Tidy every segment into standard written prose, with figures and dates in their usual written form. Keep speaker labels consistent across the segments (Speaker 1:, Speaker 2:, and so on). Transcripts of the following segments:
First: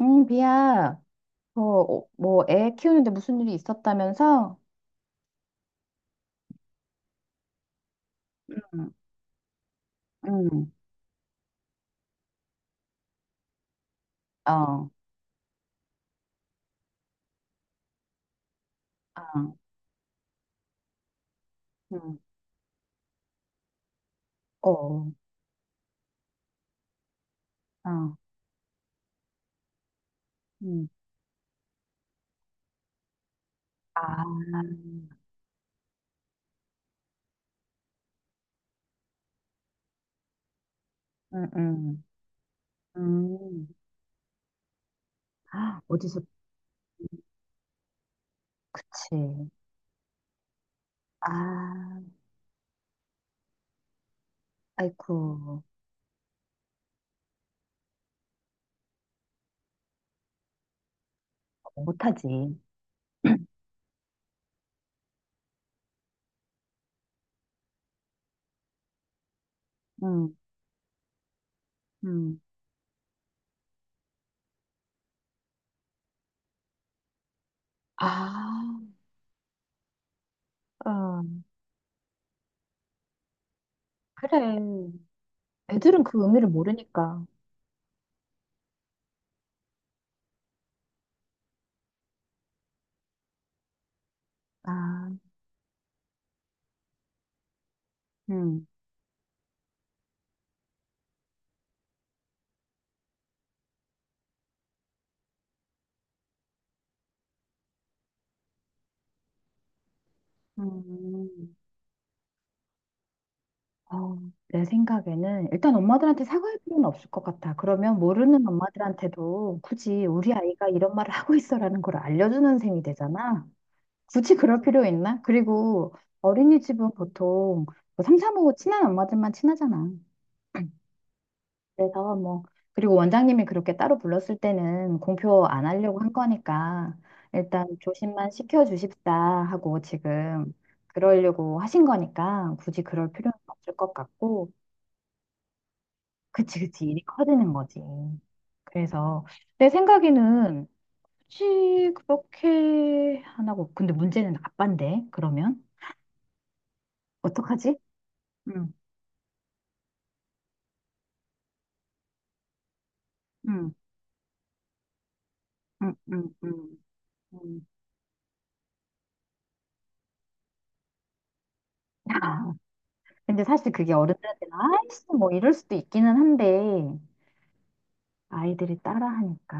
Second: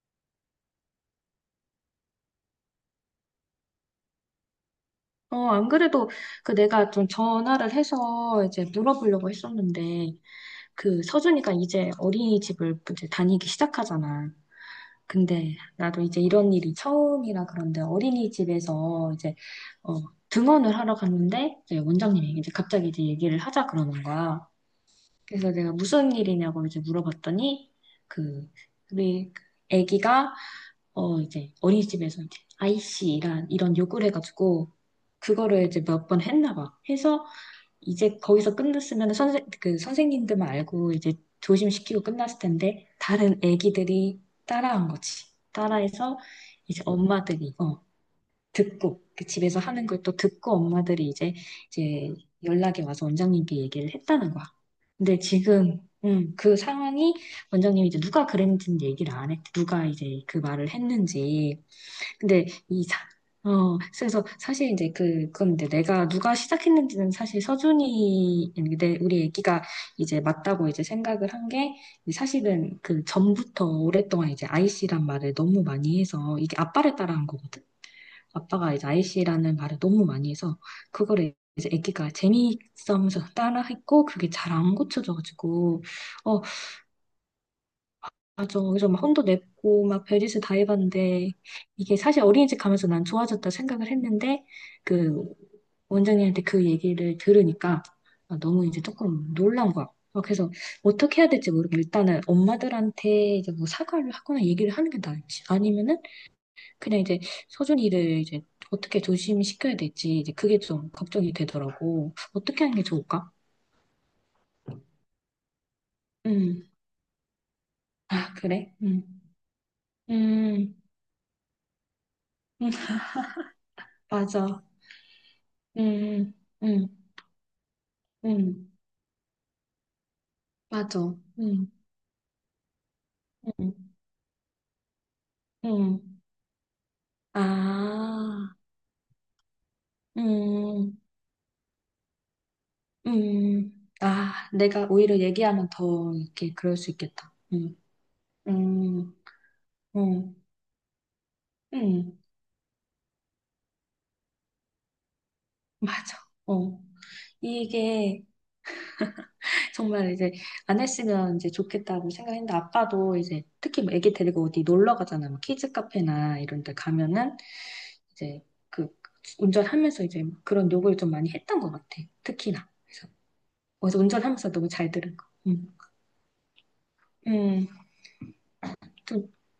Speaker 1: 응, 비야. 어, 어, 뭐, 애 키우는데 무슨 일이 있었다면서?
Speaker 2: 안 그래도 그 내가 좀 전화를 해서 이제
Speaker 1: 응,
Speaker 2: 물어보려고 했었는데,
Speaker 1: 응,
Speaker 2: 그 서준이가 이제 어린이집을 이제 다니기 시작하잖아.
Speaker 1: 어, 어,
Speaker 2: 근데 나도 이제 이런 일이 처음이라. 그런데 어린이집에서 이제 어, 등원을 하러 갔는데 이제
Speaker 1: 응,
Speaker 2: 원장님이 이제 갑자기 이제 얘기를 하자 그러는 거야.
Speaker 1: 어, 어,
Speaker 2: 그래서 내가 무슨 일이냐고 이제 물어봤더니, 그 우리 애기가
Speaker 1: 응,
Speaker 2: 이제 어린이집에서 이제 아이씨란 이런 요구를
Speaker 1: 아,
Speaker 2: 해가지고 그거를 이제 몇 번 했나 봐. 해서 이제 거기서 끝났으면 선생 그 선생님들만 알고 이제
Speaker 1: 응,
Speaker 2: 조심시키고
Speaker 1: 응,
Speaker 2: 끝났을 텐데, 다른
Speaker 1: 응.
Speaker 2: 애기들이 따라한 거지.
Speaker 1: 아,
Speaker 2: 따라해서
Speaker 1: 어디서,
Speaker 2: 이제 엄마들이 듣고,
Speaker 1: 그치.
Speaker 2: 그 집에서 하는 걸 또 듣고 엄마들이 이제
Speaker 1: 아,
Speaker 2: 이제 연락이 와서 원장님께 얘기를 했다는 거야.
Speaker 1: 아이쿠,
Speaker 2: 근데 지금 그 상황이 원장님이 이제 누가 그랬는지는 얘기를 안 했대. 누가 이제 그 말을 했는지. 근데
Speaker 1: 못하지.
Speaker 2: 이 사, 그래서 사실 이제 그건데, 내가 누가 시작했는지는 사실 서준이, 우리 애기가 이제
Speaker 1: 응,
Speaker 2: 맞다고 이제 생각을 한 게,
Speaker 1: 응.
Speaker 2: 사실은 그 전부터 오랫동안 이제 아이씨란 말을 너무 많이 해서, 이게 아빠를 따라한 거거든?
Speaker 1: 아,
Speaker 2: 아빠가 이제 아이씨라는 말을 너무 많이 해서,
Speaker 1: 어,
Speaker 2: 그거를 이제 애기가 재미있어 하면서 따라했고, 그게 잘
Speaker 1: 그래.
Speaker 2: 안 고쳐져가지고,
Speaker 1: 애들은 그
Speaker 2: 어,
Speaker 1: 의미를 모르니까.
Speaker 2: 맞아. 그래서 막 혼도 냈고, 막 별짓을 다 해봤는데, 이게 사실 어린이집 가면서 난 좋아졌다 생각을 했는데,
Speaker 1: 아,
Speaker 2: 그 원장님한테 그 얘기를 들으니까, 아,
Speaker 1: 응,
Speaker 2: 너무 이제 조금 놀란 거야. 그래서 어떻게 해야 될지 모르고, 일단은 엄마들한테 이제 뭐 사과를 하거나 얘기를 하는 게 나을지, 아니면은 그냥 이제 서준이를 이제 어떻게 조심시켜야 될지, 이제 그게 좀 걱정이
Speaker 1: 응.
Speaker 2: 되더라고. 어떻게 하는 게 좋을까?
Speaker 1: 어, 내 생각에는 일단 엄마들한테 사과할
Speaker 2: 음.
Speaker 1: 필요는 없을 것 같아. 그러면
Speaker 2: 아,
Speaker 1: 모르는
Speaker 2: 그래? 음.
Speaker 1: 엄마들한테도 굳이 우리 아이가
Speaker 2: 음.
Speaker 1: 이런 말을 하고 있어라는 걸 알려주는
Speaker 2: 음.
Speaker 1: 셈이 되잖아. 굳이 그럴
Speaker 2: 맞아.
Speaker 1: 필요 있나? 그리고
Speaker 2: 음. 음.
Speaker 1: 어린이집은
Speaker 2: 음.
Speaker 1: 보통 뭐 삼삼오오
Speaker 2: 응,
Speaker 1: 친한 엄마들만 친하잖아.
Speaker 2: 맞아. 응,
Speaker 1: 그래서 뭐 그리고 원장님이
Speaker 2: 응,
Speaker 1: 그렇게 따로 불렀을 때는 공표 안 하려고
Speaker 2: 응.
Speaker 1: 한 거니까 일단 조심만
Speaker 2: 아,
Speaker 1: 시켜주십사 하고 지금
Speaker 2: 음.
Speaker 1: 그러려고 하신 거니까 굳이 그럴 필요는
Speaker 2: 음.
Speaker 1: 없을 것
Speaker 2: 아,
Speaker 1: 같고.
Speaker 2: 내가 오히려 얘기하면 더 이렇게
Speaker 1: 그치,
Speaker 2: 그럴
Speaker 1: 그치.
Speaker 2: 수
Speaker 1: 일이
Speaker 2: 있겠다.
Speaker 1: 커지는
Speaker 2: 응.
Speaker 1: 거지.
Speaker 2: 응.
Speaker 1: 그래서 내
Speaker 2: 응,
Speaker 1: 생각에는 굳이
Speaker 2: 응,
Speaker 1: 그렇게 안 하고, 근데 문제는 아빠인데, 그러면?
Speaker 2: 맞아. 어.
Speaker 1: 어떡하지?
Speaker 2: 이게
Speaker 1: 응,
Speaker 2: 정말 이제 안 했으면 이제 좋겠다고 생각했는데, 아빠도 이제
Speaker 1: 응,
Speaker 2: 특히 뭐 애기 데리고 어디 놀러 가잖아. 뭐 키즈
Speaker 1: 응, 응,
Speaker 2: 카페나 이런 데
Speaker 1: 응.
Speaker 2: 가면은
Speaker 1: 응.
Speaker 2: 이제 그 운전하면서 이제 그런 욕을 좀 많이 했던 것 같아.
Speaker 1: 아,
Speaker 2: 특히나.
Speaker 1: 근데 사실
Speaker 2: 그래
Speaker 1: 그게
Speaker 2: 서
Speaker 1: 어른들한테는
Speaker 2: 운전하면서 너무 잘
Speaker 1: 아이씨
Speaker 2: 들은 거.
Speaker 1: 뭐 이럴 수도
Speaker 2: 음.
Speaker 1: 있기는 한데
Speaker 2: 음.
Speaker 1: 아이들이
Speaker 2: 또,
Speaker 1: 따라하니까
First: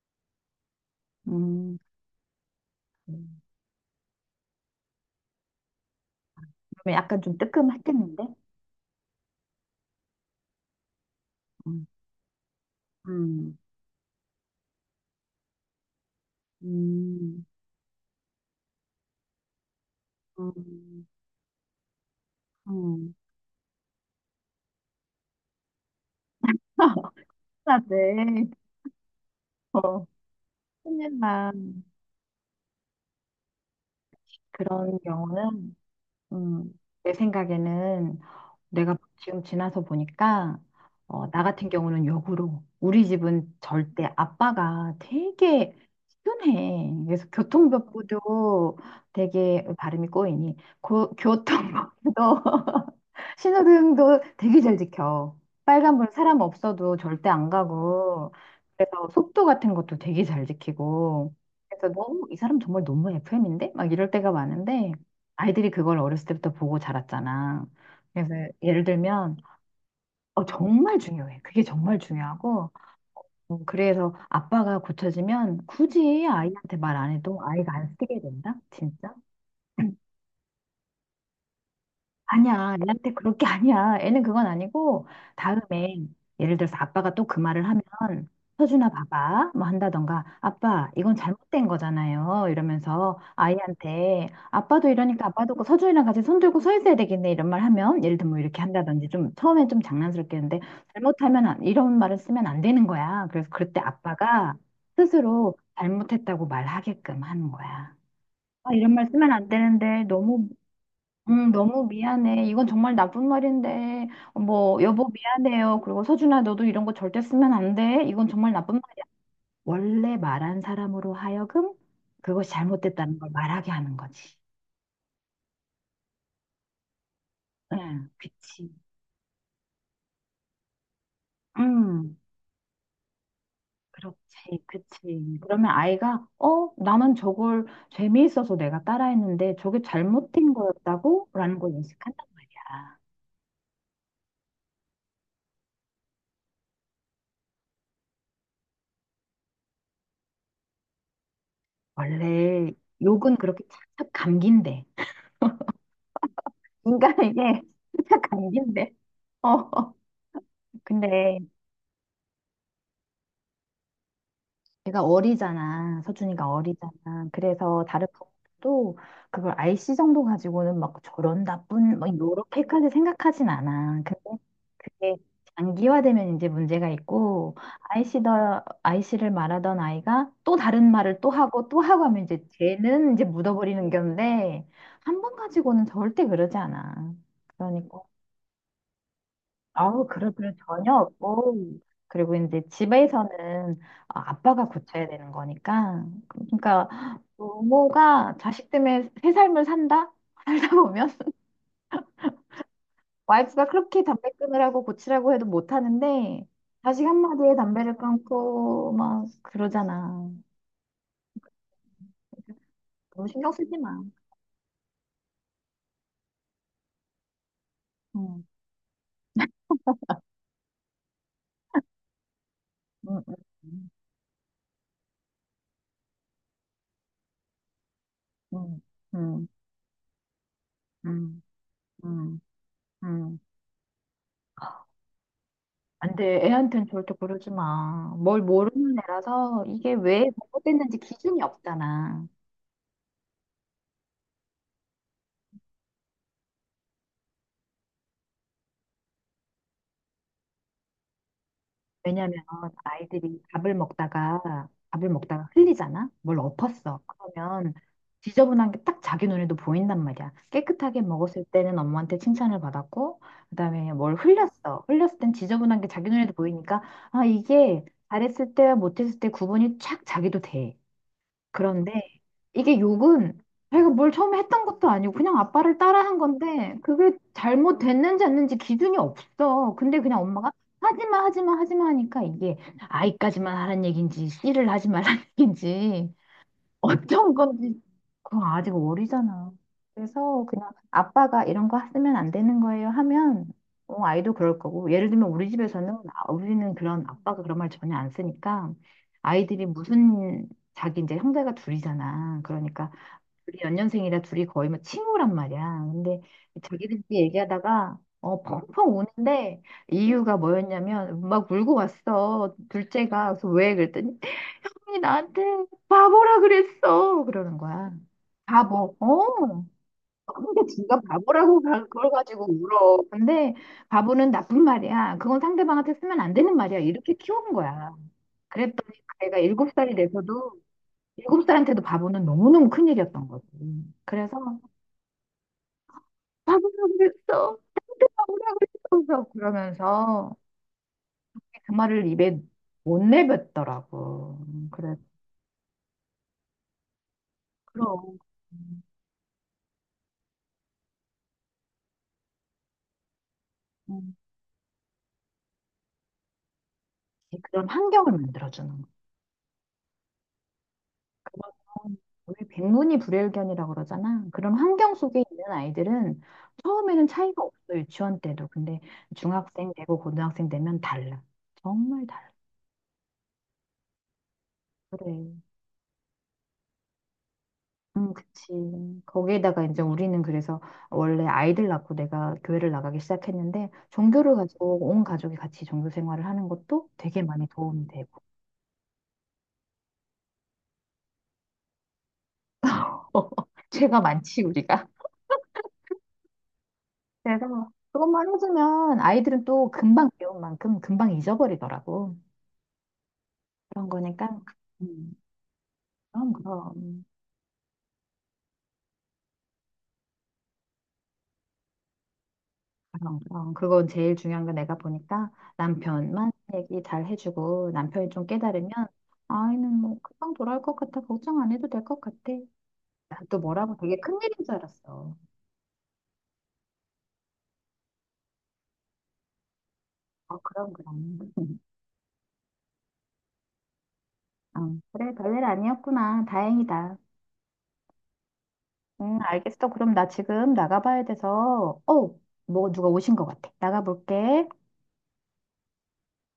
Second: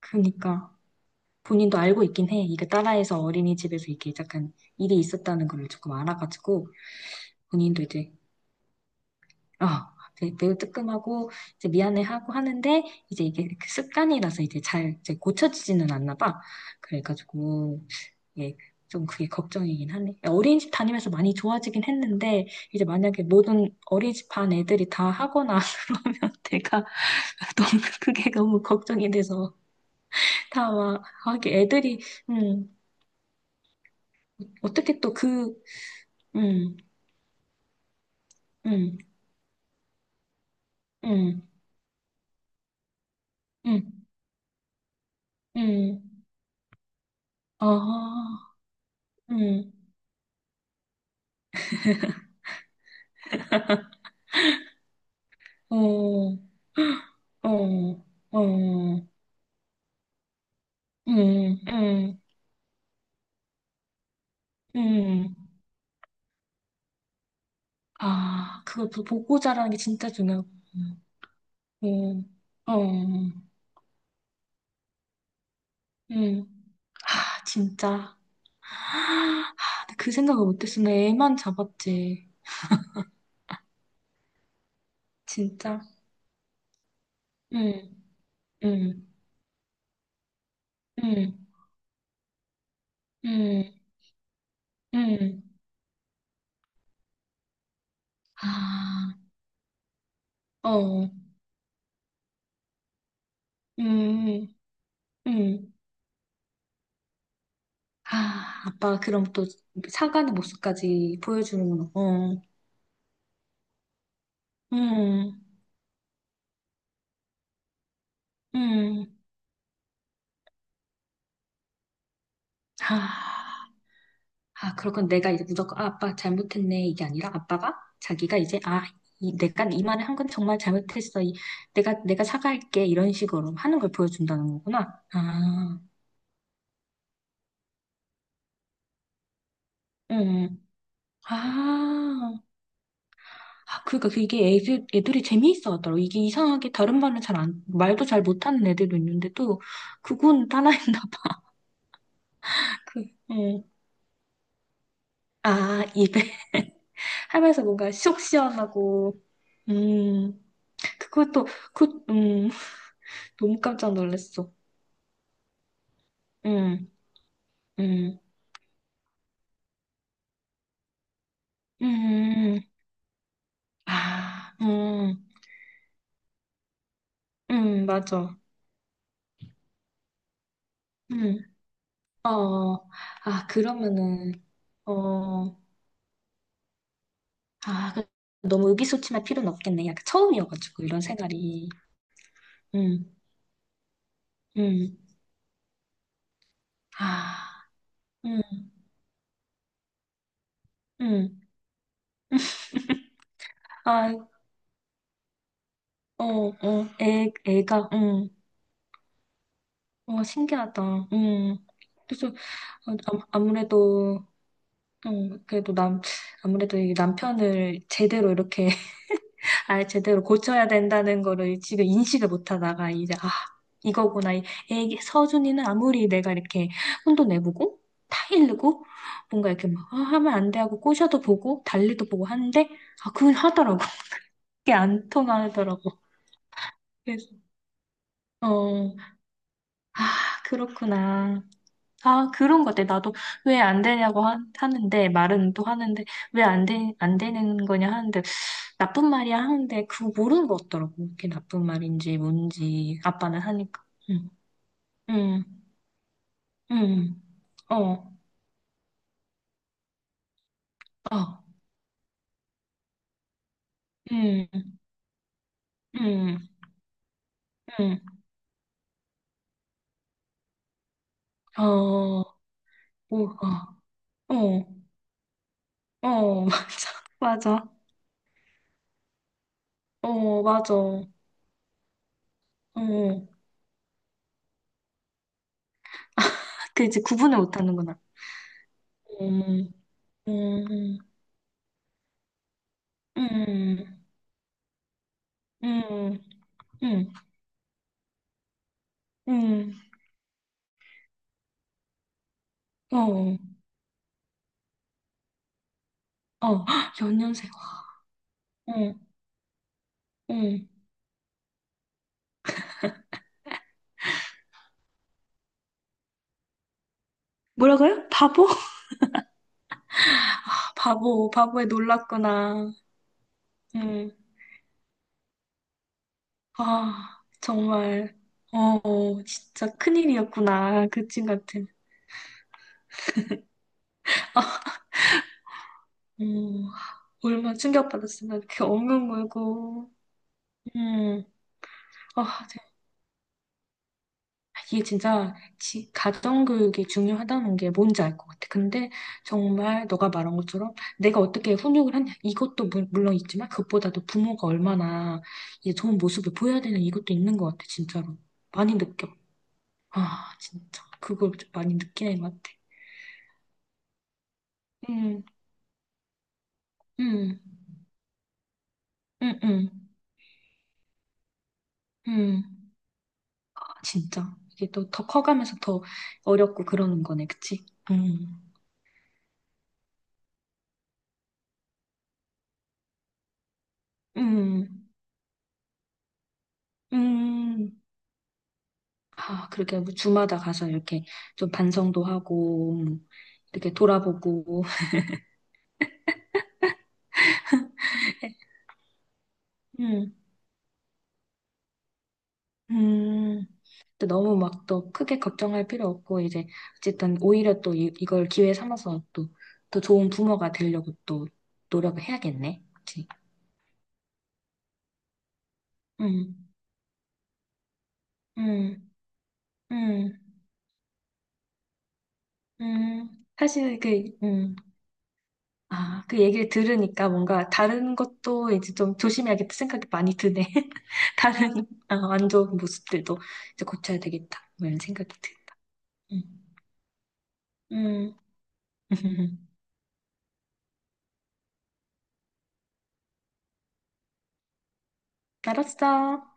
Speaker 2: 그니까. 본인도
Speaker 1: 음,
Speaker 2: 알고 있긴 해. 이게 딸아이에서
Speaker 1: 음.
Speaker 2: 어린이집에서 이게 약간 일이 있었다는 걸 조금 알아가지고,
Speaker 1: 그러면 약간 좀
Speaker 2: 본인도 이제,
Speaker 1: 뜨끔했겠는데?
Speaker 2: 아, 되게 매우 뜨끔하고, 이제
Speaker 1: 음,
Speaker 2: 미안해하고 하는데, 이제 이게
Speaker 1: 음,
Speaker 2: 그 습관이라서 이제 잘 이제 고쳐지지는 않나 봐.
Speaker 1: 음,
Speaker 2: 그래가지고, 예, 좀 그게 걱정이긴 하네. 어린이집
Speaker 1: 음,
Speaker 2: 다니면서 많이 좋아지긴 했는데, 이제
Speaker 1: 음.
Speaker 2: 만약에 모든 어린이집 반 애들이 다 하거나, 내가
Speaker 1: 아,
Speaker 2: 너무 그게
Speaker 1: 네.
Speaker 2: 너무 걱정이 돼서.
Speaker 1: 어,
Speaker 2: 다 막,
Speaker 1: 큰일
Speaker 2: 하기
Speaker 1: 나.
Speaker 2: 애들이, 음,
Speaker 1: 그런
Speaker 2: 어떻게 또 그,
Speaker 1: 경우는 음,
Speaker 2: 음.
Speaker 1: 내 생각에는 내가
Speaker 2: 음.
Speaker 1: 지금 지나서 보니까 어, 나
Speaker 2: 음.
Speaker 1: 같은 경우는 역으로 우리 집은
Speaker 2: 음.
Speaker 1: 절대 아빠가 되게
Speaker 2: 음.
Speaker 1: 시원해. 그래서
Speaker 2: 아,
Speaker 1: 교통법부도 되게
Speaker 2: 음.
Speaker 1: 발음이 꼬이니 고, 교통법부도 신호등도 되게 잘 지켜.
Speaker 2: 어.
Speaker 1: 빨간불
Speaker 2: 어.
Speaker 1: 사람 없어도 절대 안 가고.
Speaker 2: 어.
Speaker 1: 그래서
Speaker 2: 음.
Speaker 1: 속도 같은 것도 되게 잘 지키고.
Speaker 2: 음.
Speaker 1: 그래서 너무, 이 사람 정말 너무 FM인데? 막 이럴 때가 많은데,
Speaker 2: 음.
Speaker 1: 아이들이 그걸 어렸을 때부터 보고 자랐잖아. 그래서
Speaker 2: 아,
Speaker 1: 예를 들면,
Speaker 2: 보고 자라는 게 진짜
Speaker 1: 어,
Speaker 2: 중요하고,
Speaker 1: 정말 중요해. 그게 정말
Speaker 2: 음,
Speaker 1: 중요하고.
Speaker 2: 어,
Speaker 1: 그래서 아빠가 고쳐지면 굳이
Speaker 2: 음,
Speaker 1: 아이한테 말 안 해도
Speaker 2: 아,
Speaker 1: 아이가 안
Speaker 2: 진짜.
Speaker 1: 쓰게 된다? 진짜?
Speaker 2: 아, 그 생각을 못했어. 내 애만 잡았지.
Speaker 1: 아니야, 애한테 그럴 게 아니야. 애는 그건 아니고,
Speaker 2: 진짜.
Speaker 1: 다음에, 예를 들어서 아빠가 또 그 말을 하면,
Speaker 2: 응.
Speaker 1: 서준아,
Speaker 2: 응.
Speaker 1: 봐봐. 뭐 한다던가, 아빠, 이건
Speaker 2: 응.
Speaker 1: 잘못된 거잖아요. 이러면서
Speaker 2: 응.
Speaker 1: 아이한테, 아빠도 이러니까
Speaker 2: 음.
Speaker 1: 아빠도 그 서준이랑 같이 손 들고 서 있어야 되겠네. 이런 말 하면, 예를 들면 뭐 이렇게 한다든지,
Speaker 2: 아,
Speaker 1: 좀, 처음엔 좀 장난스럽게 했는데,
Speaker 2: 어,
Speaker 1: 잘못하면, 이런 말을 쓰면 안 되는 거야. 그래서 그때 아빠가
Speaker 2: 음.
Speaker 1: 스스로
Speaker 2: 음.
Speaker 1: 잘못했다고 말하게끔 하는 거야.
Speaker 2: 아,
Speaker 1: 아, 이런
Speaker 2: 아빠가
Speaker 1: 말
Speaker 2: 그럼
Speaker 1: 쓰면
Speaker 2: 또
Speaker 1: 안 되는데,
Speaker 2: 사과의
Speaker 1: 너무
Speaker 2: 모습까지
Speaker 1: 너무
Speaker 2: 보여주는구나. 어,
Speaker 1: 미안해. 이건 정말 나쁜 말인데, 뭐, 여보
Speaker 2: 음.
Speaker 1: 미안해요. 그리고 서준아, 너도 이런 거 절대 쓰면 안 돼. 이건 정말 나쁜 말이야.
Speaker 2: 음.
Speaker 1: 원래 말한 사람으로 하여금 그것이 잘못됐다는 걸 말하게
Speaker 2: 아,
Speaker 1: 하는 거지.
Speaker 2: 아, 그렇군. 내가 이제 무조건, 아, 아빠 잘못했네, 이게 아니라 아빠가
Speaker 1: 응,
Speaker 2: 자기가 이제,
Speaker 1: 그치.
Speaker 2: 아, 내가 이 말을 한 건 정말 잘못했어. 이, 내가,
Speaker 1: 음,
Speaker 2: 내가 사과할게. 이런 식으로 하는 걸 보여준다는
Speaker 1: 그렇지,
Speaker 2: 거구나.
Speaker 1: 그치. 그러면
Speaker 2: 아,
Speaker 1: 아이가, 어, 나는 저걸 재미있어서 내가 따라했는데 저게 잘못된
Speaker 2: 음.
Speaker 1: 거였다고? 라는 걸 인식한단
Speaker 2: 아,
Speaker 1: 말이야.
Speaker 2: 아, 그러니까 그게 애들, 애들이 재미있어 하더라고. 이게 이상하게 다른 말은 잘 안, 말도 잘 못하는 애들도 있는데도 그건 하나였나 봐.
Speaker 1: 원래
Speaker 2: 그,
Speaker 1: 욕은 그렇게
Speaker 2: 어.
Speaker 1: 착착 감긴대.
Speaker 2: 아, 입에
Speaker 1: 인간에 이게
Speaker 2: 하면서 뭔가 속
Speaker 1: 살짝 감기인데.
Speaker 2: 시원하고,
Speaker 1: 어, 어.
Speaker 2: 음,
Speaker 1: 근데
Speaker 2: 그것도, 그, 너무 깜짝 놀랐어.
Speaker 1: 제가 어리잖아. 서준이가
Speaker 2: 음.
Speaker 1: 어리잖아. 그래서 다른
Speaker 2: 음.
Speaker 1: 부모도 그걸 IC 정도 가지고는 막 저런 나쁜, 막
Speaker 2: 음.
Speaker 1: 이렇게까지 생각하진 않아. 근데
Speaker 2: 아,
Speaker 1: 그게
Speaker 2: 음.
Speaker 1: 장기화되면 이제 문제가 있고,
Speaker 2: 음. 맞아.
Speaker 1: IC더, 이씨를 말하던 아이가 또 다른 말을 또
Speaker 2: 음.
Speaker 1: 하고 또 하고 하면 이제
Speaker 2: 어,
Speaker 1: 쟤는 이제
Speaker 2: 아,
Speaker 1: 묻어버리는
Speaker 2: 그러면은,
Speaker 1: 건데, 한 번
Speaker 2: 어,
Speaker 1: 가지고는 절대 그러지 않아.
Speaker 2: 아,
Speaker 1: 그러니까.
Speaker 2: 그- 너무 의기소침할 필요는 없겠네. 약간
Speaker 1: 아우, 그럴 필요
Speaker 2: 처음이어가지고,
Speaker 1: 전혀
Speaker 2: 이런 생활이.
Speaker 1: 없고. 그리고 이제
Speaker 2: 응.
Speaker 1: 집에서는 아, 아빠가
Speaker 2: 응.
Speaker 1: 고쳐야 되는 거니까. 그러니까
Speaker 2: 아,
Speaker 1: 부모가
Speaker 2: 응,
Speaker 1: 자식 때문에 새 삶을 산다? 살다 보면
Speaker 2: 응.
Speaker 1: 와이프가 그렇게
Speaker 2: 아,
Speaker 1: 담배 끊으라고 고치라고 해도 못
Speaker 2: 어,
Speaker 1: 하는데
Speaker 2: 어,
Speaker 1: 자식
Speaker 2: 애,
Speaker 1: 한마디에
Speaker 2: 애가,
Speaker 1: 담배를
Speaker 2: 응.
Speaker 1: 끊고 막
Speaker 2: 와,
Speaker 1: 그러잖아.
Speaker 2: 신기하다. 응. 그래서, 어,
Speaker 1: 너무 신경 쓰지 마.
Speaker 2: 아무래도, 응, 그래도 남, 아무래도 이 남편을 제대로
Speaker 1: 응,
Speaker 2: 이렇게, 아, 제대로 고쳐야 된다는 거를 지금 인식을 못 하다가, 이제,
Speaker 1: 응,
Speaker 2: 아,
Speaker 1: 응,
Speaker 2: 이거구나. 이 애기, 서준이는 아무리 내가 이렇게 혼도 내보고,
Speaker 1: 응,
Speaker 2: 타이르고,
Speaker 1: 응,
Speaker 2: 뭔가 이렇게 막, 아, 하면 안 돼 하고 꼬셔도
Speaker 1: 응,
Speaker 2: 보고, 달래도 보고
Speaker 1: 응,
Speaker 2: 하는데, 아, 그걸
Speaker 1: 응.
Speaker 2: 하더라고. 그게 안 통하더라고.
Speaker 1: 안 돼. 애한텐 절대
Speaker 2: 그래서,
Speaker 1: 그러지 마. 뭘
Speaker 2: 어,
Speaker 1: 모르는 애라서 이게 왜
Speaker 2: 아,
Speaker 1: 잘못됐는지 기준이
Speaker 2: 그렇구나.
Speaker 1: 없잖아.
Speaker 2: 아, 그런 것 같아. 나도 왜 안 되냐고 하, 는데 말은 또 하는데, 왜 안 되, 안 되는 거냐 하는데, 나쁜 말이야 하는데, 그거 모르는 것 같더라고. 그게 나쁜 말인지
Speaker 1: 왜냐면
Speaker 2: 뭔지, 아빠는
Speaker 1: 아이들이
Speaker 2: 하니까. 응.
Speaker 1: 밥을
Speaker 2: 응.
Speaker 1: 먹다가 흘리잖아. 뭘 엎었어.
Speaker 2: 응.
Speaker 1: 그러면
Speaker 2: 어.
Speaker 1: 지저분한 게 딱 자기 눈에도 보인단 말이야. 깨끗하게
Speaker 2: 어.
Speaker 1: 먹었을 때는 엄마한테 칭찬을 받았고, 그다음에 뭘
Speaker 2: 응.
Speaker 1: 흘렸어. 흘렸을 땐 지저분한 게 자기 눈에도
Speaker 2: 응.
Speaker 1: 보이니까 아 이게
Speaker 2: 응.
Speaker 1: 잘했을 때와 못했을 때 구분이 쫙 자기도 돼.
Speaker 2: 어.
Speaker 1: 그런데 이게
Speaker 2: 오.
Speaker 1: 욕은
Speaker 2: 어.
Speaker 1: 자기가 뭘 처음에 했던
Speaker 2: 어.
Speaker 1: 것도 아니고 그냥 아빠를 따라한
Speaker 2: 어.
Speaker 1: 건데
Speaker 2: 맞아,
Speaker 1: 그게
Speaker 2: 맞아,
Speaker 1: 잘못됐는지 않는지 기준이 없어. 근데 그냥
Speaker 2: 어,
Speaker 1: 엄마가
Speaker 2: 맞아,
Speaker 1: 하지마 하지마 하지마 하니까 이게
Speaker 2: 어.
Speaker 1: 아이까지만 하란 얘기인지 씨를 하지 말란 얘기인지
Speaker 2: 그 이제
Speaker 1: 어떤
Speaker 2: 구분을
Speaker 1: 건지
Speaker 2: 못하는구나.
Speaker 1: 그거 아직 어리잖아.
Speaker 2: 음.
Speaker 1: 그래서 그냥
Speaker 2: 음.
Speaker 1: 아빠가 이런 거 쓰면 안 되는 거예요 하면
Speaker 2: 음.
Speaker 1: 어, 아이도 그럴 거고 예를 들면 우리 집에서는
Speaker 2: 음.
Speaker 1: 아, 우리는 그런
Speaker 2: 음.
Speaker 1: 아빠가 그런 말 전혀 안 쓰니까 아이들이
Speaker 2: 음.
Speaker 1: 무슨 자기 이제 형제가 둘이잖아. 그러니까
Speaker 2: 어.
Speaker 1: 둘이 연년생이라 둘이 거의 뭐 친구란 말이야. 근데
Speaker 2: 어.
Speaker 1: 자기들끼리
Speaker 2: 연년생.
Speaker 1: 얘기하다가 어, 펑펑
Speaker 2: 응.
Speaker 1: 우는데 이유가
Speaker 2: 응.
Speaker 1: 뭐였냐면 막 울고 왔어. 둘째가 그래서 왜 그랬더니 형이 나한테 바보라 그랬어. 그러는 거야.
Speaker 2: 뭐라고요? 바보?
Speaker 1: 바보. 어. 근데
Speaker 2: 아,
Speaker 1: 지가
Speaker 2: 바보,
Speaker 1: 바보라고
Speaker 2: 바보에
Speaker 1: 그걸 가지고
Speaker 2: 놀랐구나.
Speaker 1: 울어. 근데
Speaker 2: 응.
Speaker 1: 바보는 나쁜 말이야. 그건 상대방한테 쓰면 안 되는 말이야. 이렇게
Speaker 2: 아,
Speaker 1: 키운 거야.
Speaker 2: 정말. 어,
Speaker 1: 그랬더니
Speaker 2: 어,
Speaker 1: 그 애가
Speaker 2: 진짜
Speaker 1: 일곱 살이 돼서도
Speaker 2: 큰일이었구나. 그 친
Speaker 1: 일곱
Speaker 2: 같은.
Speaker 1: 살한테도 바보는 너무너무 큰일이었던 거지. 그래서
Speaker 2: 음,
Speaker 1: 바보라고
Speaker 2: 얼마나
Speaker 1: 그랬어. 나한테
Speaker 2: 충격받았으면
Speaker 1: 바보라고
Speaker 2: 그렇게 엉엉
Speaker 1: 그랬어.
Speaker 2: 울고.
Speaker 1: 그러면서
Speaker 2: 음,
Speaker 1: 그 말을
Speaker 2: 아,
Speaker 1: 입에 못 내뱉더라고.
Speaker 2: 이게
Speaker 1: 그래,
Speaker 2: 진짜 가정교육이 중요하다는 게 뭔지 알
Speaker 1: 그럼.
Speaker 2: 것 같아.
Speaker 1: 음,
Speaker 2: 근데 정말 너가 말한 것처럼 내가 어떻게 훈육을 하냐 이것도 물론 있지만, 그것보다도
Speaker 1: 음.
Speaker 2: 부모가 얼마나 이제 좋은 모습을 보여야 되는 이것도 있는 것 같아.
Speaker 1: 그런 환경을
Speaker 2: 진짜로 많이
Speaker 1: 만들어주는 거.
Speaker 2: 느껴. 아, 진짜 그걸 좀 많이 느끼는 것
Speaker 1: 우리
Speaker 2: 같아.
Speaker 1: 백문이 불여일견이라고 그러잖아. 그런 환경 속에
Speaker 2: 음.
Speaker 1: 있는 아이들은 처음에는
Speaker 2: 음.
Speaker 1: 차이가 없어, 유치원 때도. 근데
Speaker 2: 음.
Speaker 1: 중학생
Speaker 2: 음.
Speaker 1: 되고 고등학생 되면 달라. 정말 달라.
Speaker 2: 음. 아, 진짜 이게 또 더
Speaker 1: 그래.
Speaker 2: 커가면서 더 어렵고 그러는 거네, 그치? 음.
Speaker 1: 그치. 거기에다가 이제 우리는 그래서 원래 아이들 낳고 내가 교회를 나가기 시작했는데 종교를 가지고
Speaker 2: 음.
Speaker 1: 온 가족이 같이 종교 생활을 하는 것도 되게 많이
Speaker 2: 음.
Speaker 1: 도움이 되고
Speaker 2: 아, 그렇게 뭐 주마다 가서 이렇게 좀 반성도 하고, 뭐 이렇게
Speaker 1: 죄가 많지
Speaker 2: 돌아보고,
Speaker 1: 우리가. 그래서 그것만 해주면 아이들은 또 금방
Speaker 2: 음.
Speaker 1: 배운 만큼 금방 잊어버리더라고.
Speaker 2: 음.
Speaker 1: 그런
Speaker 2: 근데
Speaker 1: 거니까.
Speaker 2: 너무 막 또
Speaker 1: 음,
Speaker 2: 크게 걱정할 필요 없고,
Speaker 1: 그럼
Speaker 2: 이제
Speaker 1: 그럼.
Speaker 2: 어쨌든 오히려 또 이, 이걸 기회 삼아서 또 더 좋은 부모가 되려고 또 노력을 해야겠네. 그치?
Speaker 1: 어, 어, 그건 제일 중요한 거 내가 보니까 남편만
Speaker 2: 음.
Speaker 1: 얘기 잘 해주고 남편이 좀 깨달으면
Speaker 2: 음.
Speaker 1: 아이는 뭐
Speaker 2: 음.
Speaker 1: 금방 돌아올 것 같아 걱정 안 해도 될 것 같아
Speaker 2: 음.
Speaker 1: 난 또 뭐라고
Speaker 2: 사실
Speaker 1: 되게
Speaker 2: 그,
Speaker 1: 큰일인 줄 알았어
Speaker 2: 아, 그 얘기를 들으니까 뭔가 다른 것도 이제 좀 조심해야겠다 생각이 많이
Speaker 1: 어
Speaker 2: 드네.
Speaker 1: 그럼 그럼
Speaker 2: 다른 어, 안 좋은 모습들도 이제 고쳐야 되겠다.
Speaker 1: 어,
Speaker 2: 뭐 이런 생각이
Speaker 1: 그래 별일
Speaker 2: 든다. 음.
Speaker 1: 아니었구나 다행이다
Speaker 2: 음.
Speaker 1: 응 알겠어 그럼 나 지금 나가봐야 돼서 어뭐 누가 오신 것 같아 나가볼게
Speaker 2: 알았어.